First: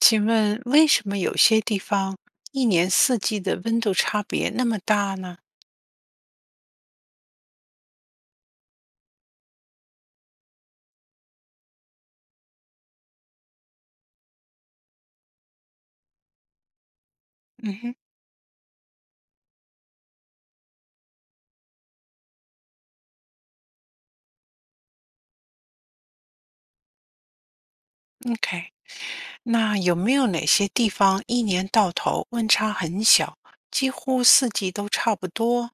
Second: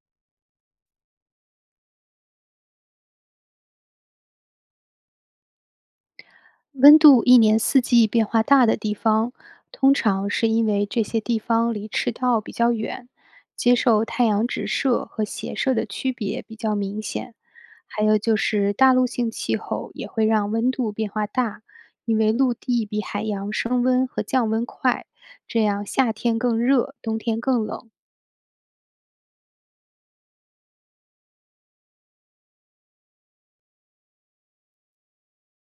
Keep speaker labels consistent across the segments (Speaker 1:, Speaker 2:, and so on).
Speaker 1: 请问为什么有些地方一年四季的温度差别那么大呢？
Speaker 2: 温度一年四季变化大的地方，通常是因为这些地方离赤道比较远，接受太阳直射和斜射的区别比较明显。
Speaker 1: 嗯哼
Speaker 2: 还有就是大陆性气候也会让温度变化大，因为陆地比海洋升温和降温快，这样夏天更热，冬天更冷。
Speaker 1: ，OK,那有没有哪些地方一年到头温差很小，几乎四季都差不多？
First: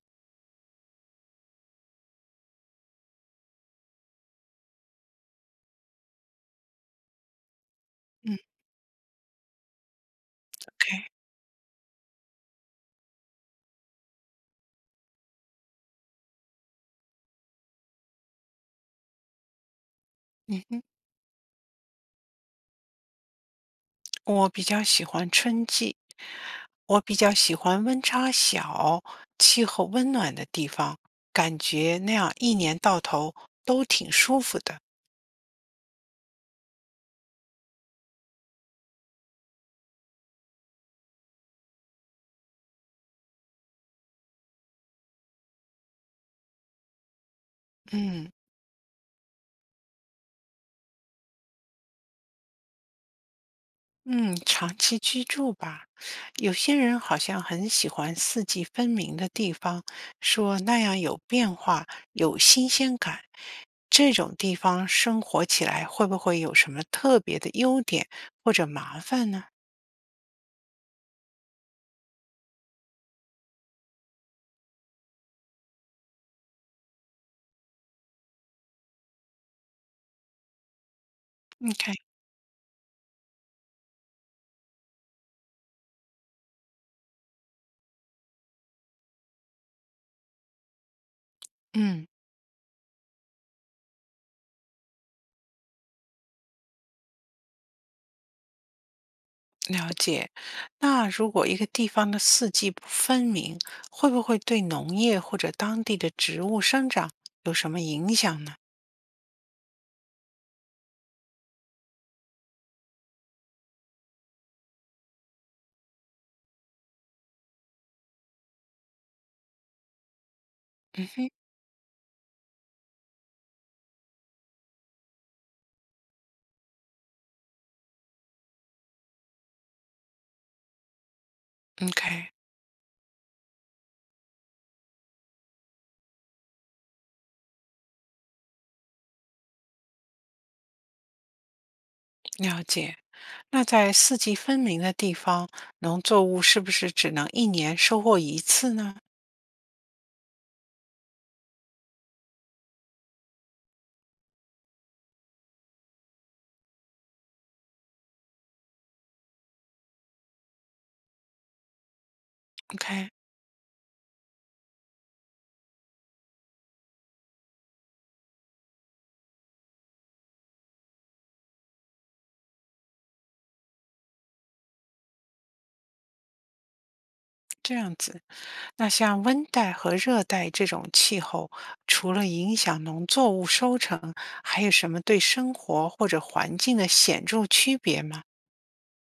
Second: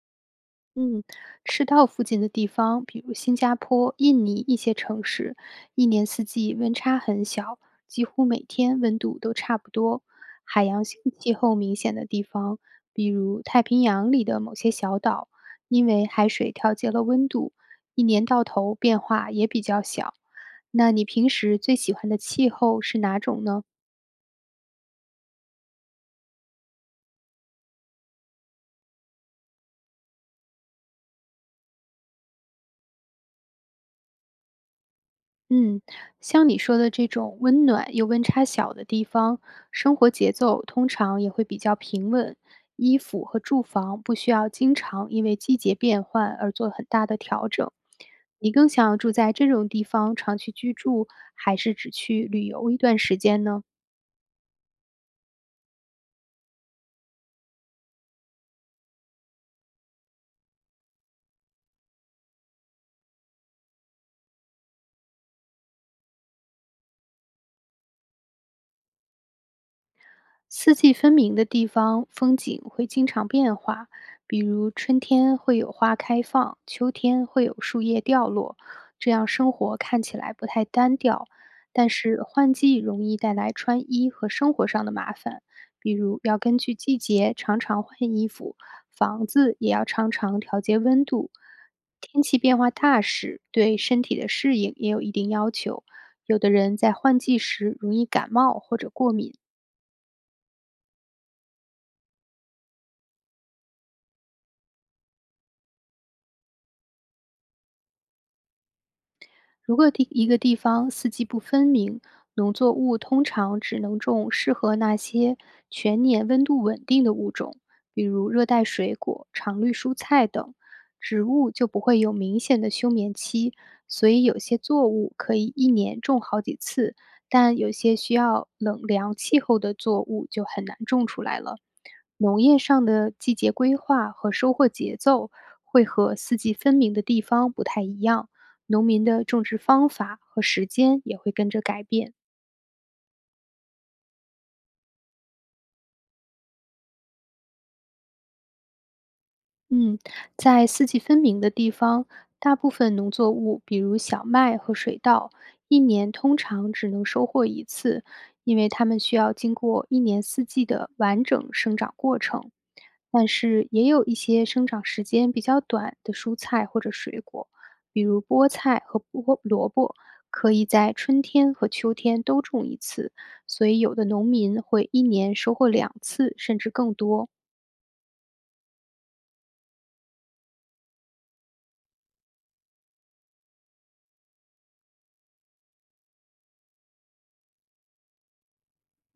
Speaker 2: 嗯，赤道附近的地方，比如新加坡、印尼一些城市，一年四季温差很小，几乎
Speaker 1: 嗯
Speaker 2: 每天温度都差不多。海洋性
Speaker 1: ，OK,
Speaker 2: 气候明显的地方，比如太平洋里的某些小岛，因为海水调节了温度，一年到头变化也比较小。
Speaker 1: 嗯哼，
Speaker 2: 那你平时最喜欢的气候是哪种呢？
Speaker 1: 我比较喜欢春季，我比较喜欢温差小、气候温暖的地方，感觉那样一年到头都挺舒服的。
Speaker 2: 嗯，像你说的这种温暖又温差小的地方，生活节奏通常也会比较平稳，衣服和住房不需要经常因为季节变换而做很大的调整。
Speaker 1: 嗯。
Speaker 2: 你更想要住在这种地方长期居住，还是只去旅游一段时间呢？
Speaker 1: 嗯，长期居住吧，有些人好像很喜欢四季分明的地方，说那样有变化，有新鲜感。这种地方生活起来会不会有什么特别的优点或者麻烦呢
Speaker 2: 四季分明的地方，风景会经常变化，比如春天会有花开放，秋天会有树叶掉落，这样生活看起来不太单调。但
Speaker 1: ？OK,
Speaker 2: 是换季容易带来穿衣和生活上的麻烦，比如要根据季节常常换衣服，房子也要常常调节温度。
Speaker 1: 嗯，
Speaker 2: 天气变化大时，对身体的适应也有一定要求。有的人在换季时容易感冒或者过敏，
Speaker 1: 了解。那如果一个地方的四季不分明，会不会对农业或者当地的植物生长有什么影响呢？
Speaker 2: 如果地一个地方四季不分明，农作物通常只能种适合那些全年温度稳定的物种，比如热带水果、常绿蔬菜等。
Speaker 1: 嗯
Speaker 2: 植
Speaker 1: 哼
Speaker 2: 物就不会有明显的休眠期，所以有些作物可以一年种好几次，但有些需要冷凉气候的作物就很难种出来了。
Speaker 1: ，OK,
Speaker 2: 农业上的季节规划和收获节奏会和四季分明的地方不太一样，农民的种植方法和时间也会跟着改变。
Speaker 1: 了解。那在四季分明的地方，农作物是不是只能一年收获一次呢
Speaker 2: 嗯，在四季分明的地方，大部分农作物，比如小麦和水稻，一年通常只能收获一次，因为它们需要经过一年四季的完整生长过程。
Speaker 1: ？OK,
Speaker 2: 但是也有一些生长时间比较短的蔬菜或者水果，比如菠菜和菠萝卜，可以在春天和秋天都种一次，所以有的农民会一年收获两次甚至更多。
Speaker 1: 这样子。那像温带和热带这种气候，除了影响农作物收成，还有什么对生活或者环境的显著区别吗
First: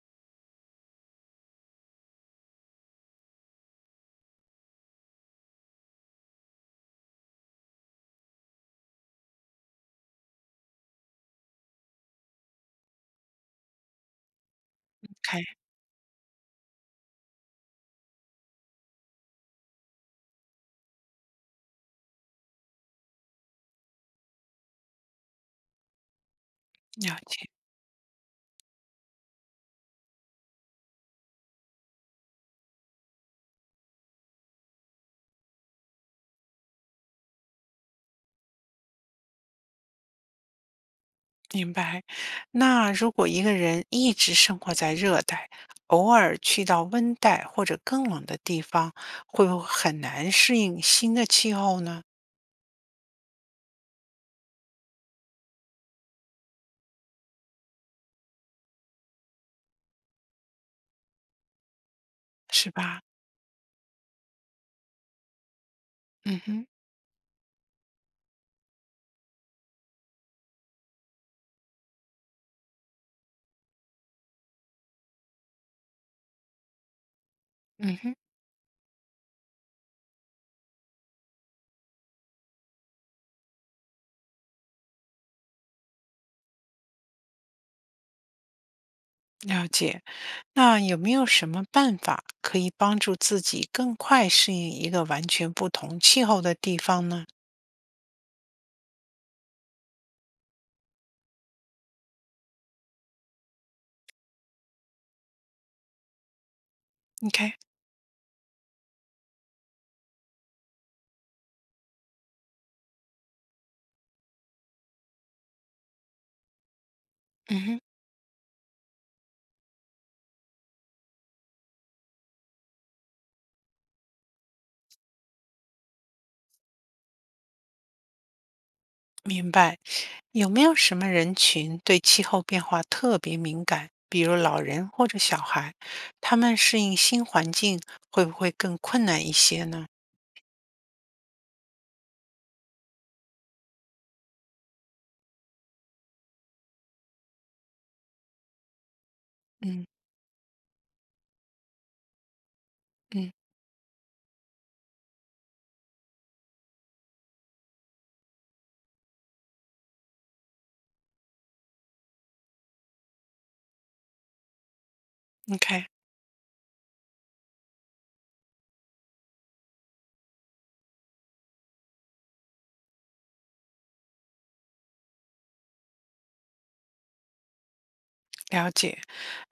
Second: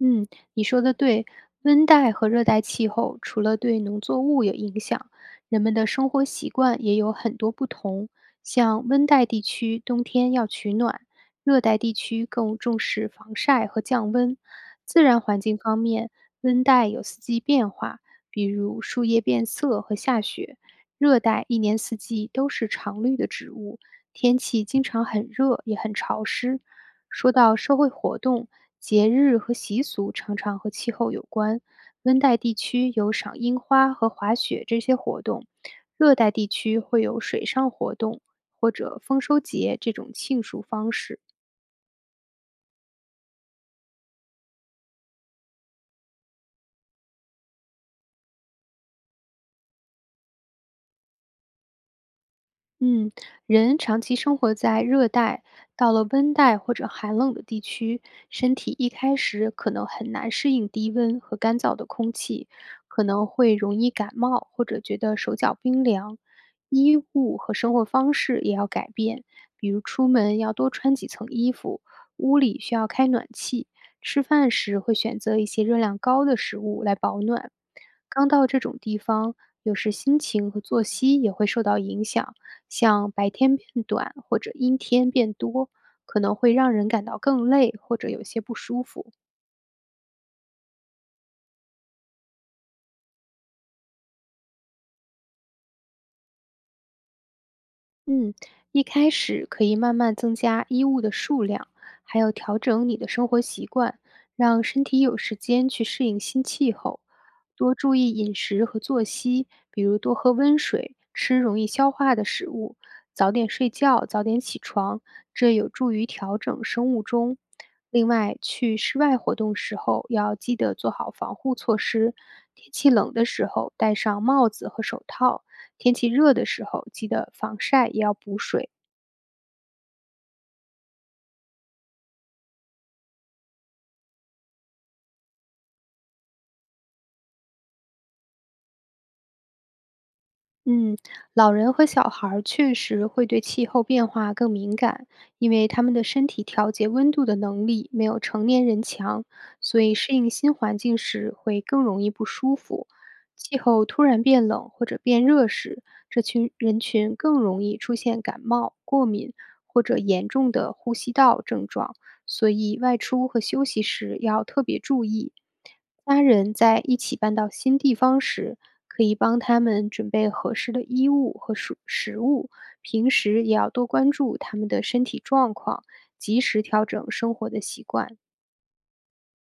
Speaker 2: 嗯，你说的对。温带和热带气候除了对农作物有影响，人们的生活习惯也有很多不同。像温带地区冬天要取暖，热带地区更重视防晒和降温。自然环境
Speaker 1: ？OK,
Speaker 2: 方面，温带有四季变化，比如树叶变色和下雪；热带一年四季都是常绿的植物，天气经常很热也很潮湿。
Speaker 1: 了
Speaker 2: 说
Speaker 1: 解，
Speaker 2: 到社会活动、节日和习俗，常常和气候有关。温带地区有赏樱花和滑雪这些活动，热带地区会有水上活动或者丰收节这种庆祝方式。
Speaker 1: 明白。那如果一个人一直生活在热带，偶尔去到温带或者更冷的地方，会不会很难适应新的气候呢？
Speaker 2: 嗯，人长期生活在热带，到了温带或者寒冷的地区，身体一开始可能很难适应低温和干燥的空气，
Speaker 1: 是吧？
Speaker 2: 可能会容易感冒或者觉得手脚冰凉。
Speaker 1: 嗯哼。
Speaker 2: 衣物和生活方式也要改变，比如出门要多穿几层衣服，屋里需要开暖气。吃饭时会选择一些热量高的食物来保暖。
Speaker 1: 嗯哼，
Speaker 2: 刚到这种地方，有时心情和作息也会受到影响，像白天变短或者阴天变多，可能会让人感到更累或者有些不舒服。
Speaker 1: 了解。那有没有什么办法可以帮助自己更快适应一个完全不同气候的地方呢？
Speaker 2: 嗯，一开始可以慢慢增加衣物的数量，还有调整你的生活习惯，让身体有时间去适应新气候。
Speaker 1: 你看，
Speaker 2: 多注意饮食和作息，比如多喝温水，吃容易消化的食物，早点睡觉，早点起床，这有助于调整生物钟。
Speaker 1: 嗯哼，
Speaker 2: 另外，去室外活动时候要记得做好防护措施，天气冷的时候戴上帽子和手套，天气热的时候，记得防晒也要补水。
Speaker 1: 明白。有没有什么人群对气候变化特别敏感，比如老人或者小孩，他们适应新环境会不会更困难一些呢？
Speaker 2: 嗯，老人和小孩儿确实会对气候变化更敏感，因为他们的身体调节温度的能力没有成年人强，所
Speaker 1: 嗯
Speaker 2: 以适应新环境时会更容易不舒服。
Speaker 1: 嗯
Speaker 2: 气候突然变冷或者变热时，这群人群更容易出现感冒、过敏或者严重的呼吸道症状，所以外出和休息时要特别注意。
Speaker 1: ，OK。
Speaker 2: 家人在一起搬到新地方时，可以帮他们准备合适的衣物和食食物，平时也要多关注他们的身体状况，及时调整生活的习惯。
Speaker 1: 了解，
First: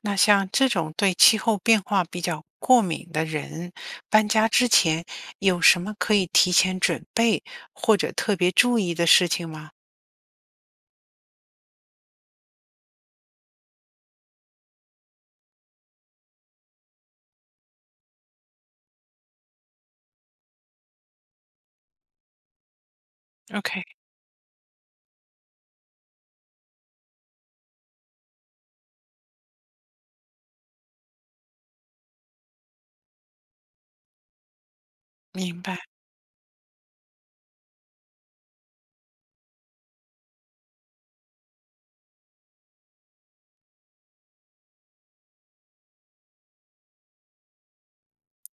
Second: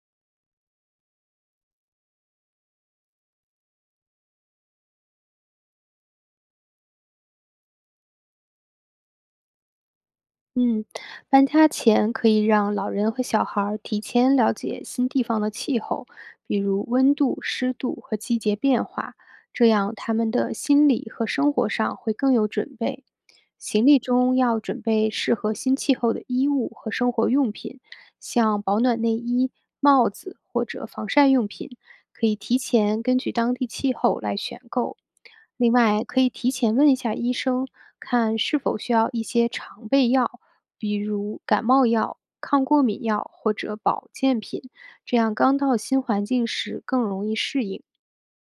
Speaker 1: 那像这种对气候变化比较过敏的人，搬家之前有什么可以提前准备或者特别注意的事情吗
Speaker 2: 嗯，搬家前可以让老人和小孩儿提前了解新地方的气候，比如温度、湿度和季节变化，这样他们的心理和生活上会更有准备。
Speaker 1: ？OK,
Speaker 2: 行李中要准备适合新气候的衣物和生活用品，像保暖内衣、帽子或者防晒用品，可以提前根据当地气候来选购。
Speaker 1: 明
Speaker 2: 另
Speaker 1: 白，
Speaker 2: 外，可以提前问一下医生，看是否需要一些常备药。比如感冒药、抗过敏药或者保健品，这样刚到新环境时更容易适应。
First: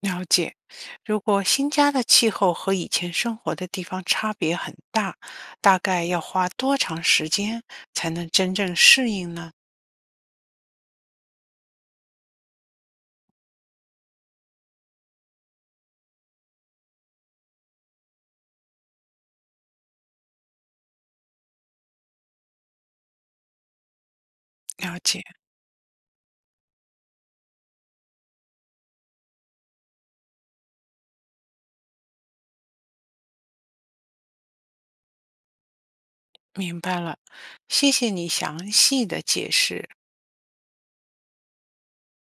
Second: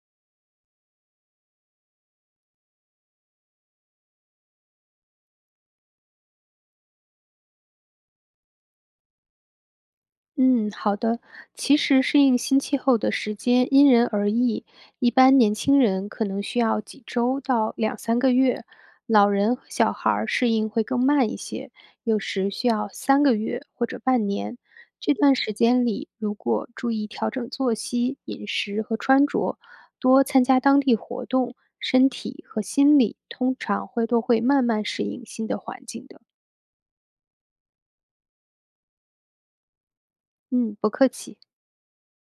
Speaker 1: 了解。如果新家的气候和以前生活的地方差别很大，大概要花多长时间才能真正适应呢？
Speaker 2: 嗯，好的。其实适应新气候的时间因人而异，一般年轻人可能需要几周到2、3个月，老人和小孩儿适应会更慢一些，有时需要三个月或者半年。
Speaker 1: 了
Speaker 2: 这
Speaker 1: 解，
Speaker 2: 段时间里，如果注意调整作息、饮食和穿着，多参加当地活动，身体和心理通常会都会慢慢适应新的环境的。
Speaker 1: 明白了，谢谢你详细的解释。
Speaker 2: 嗯，不客气。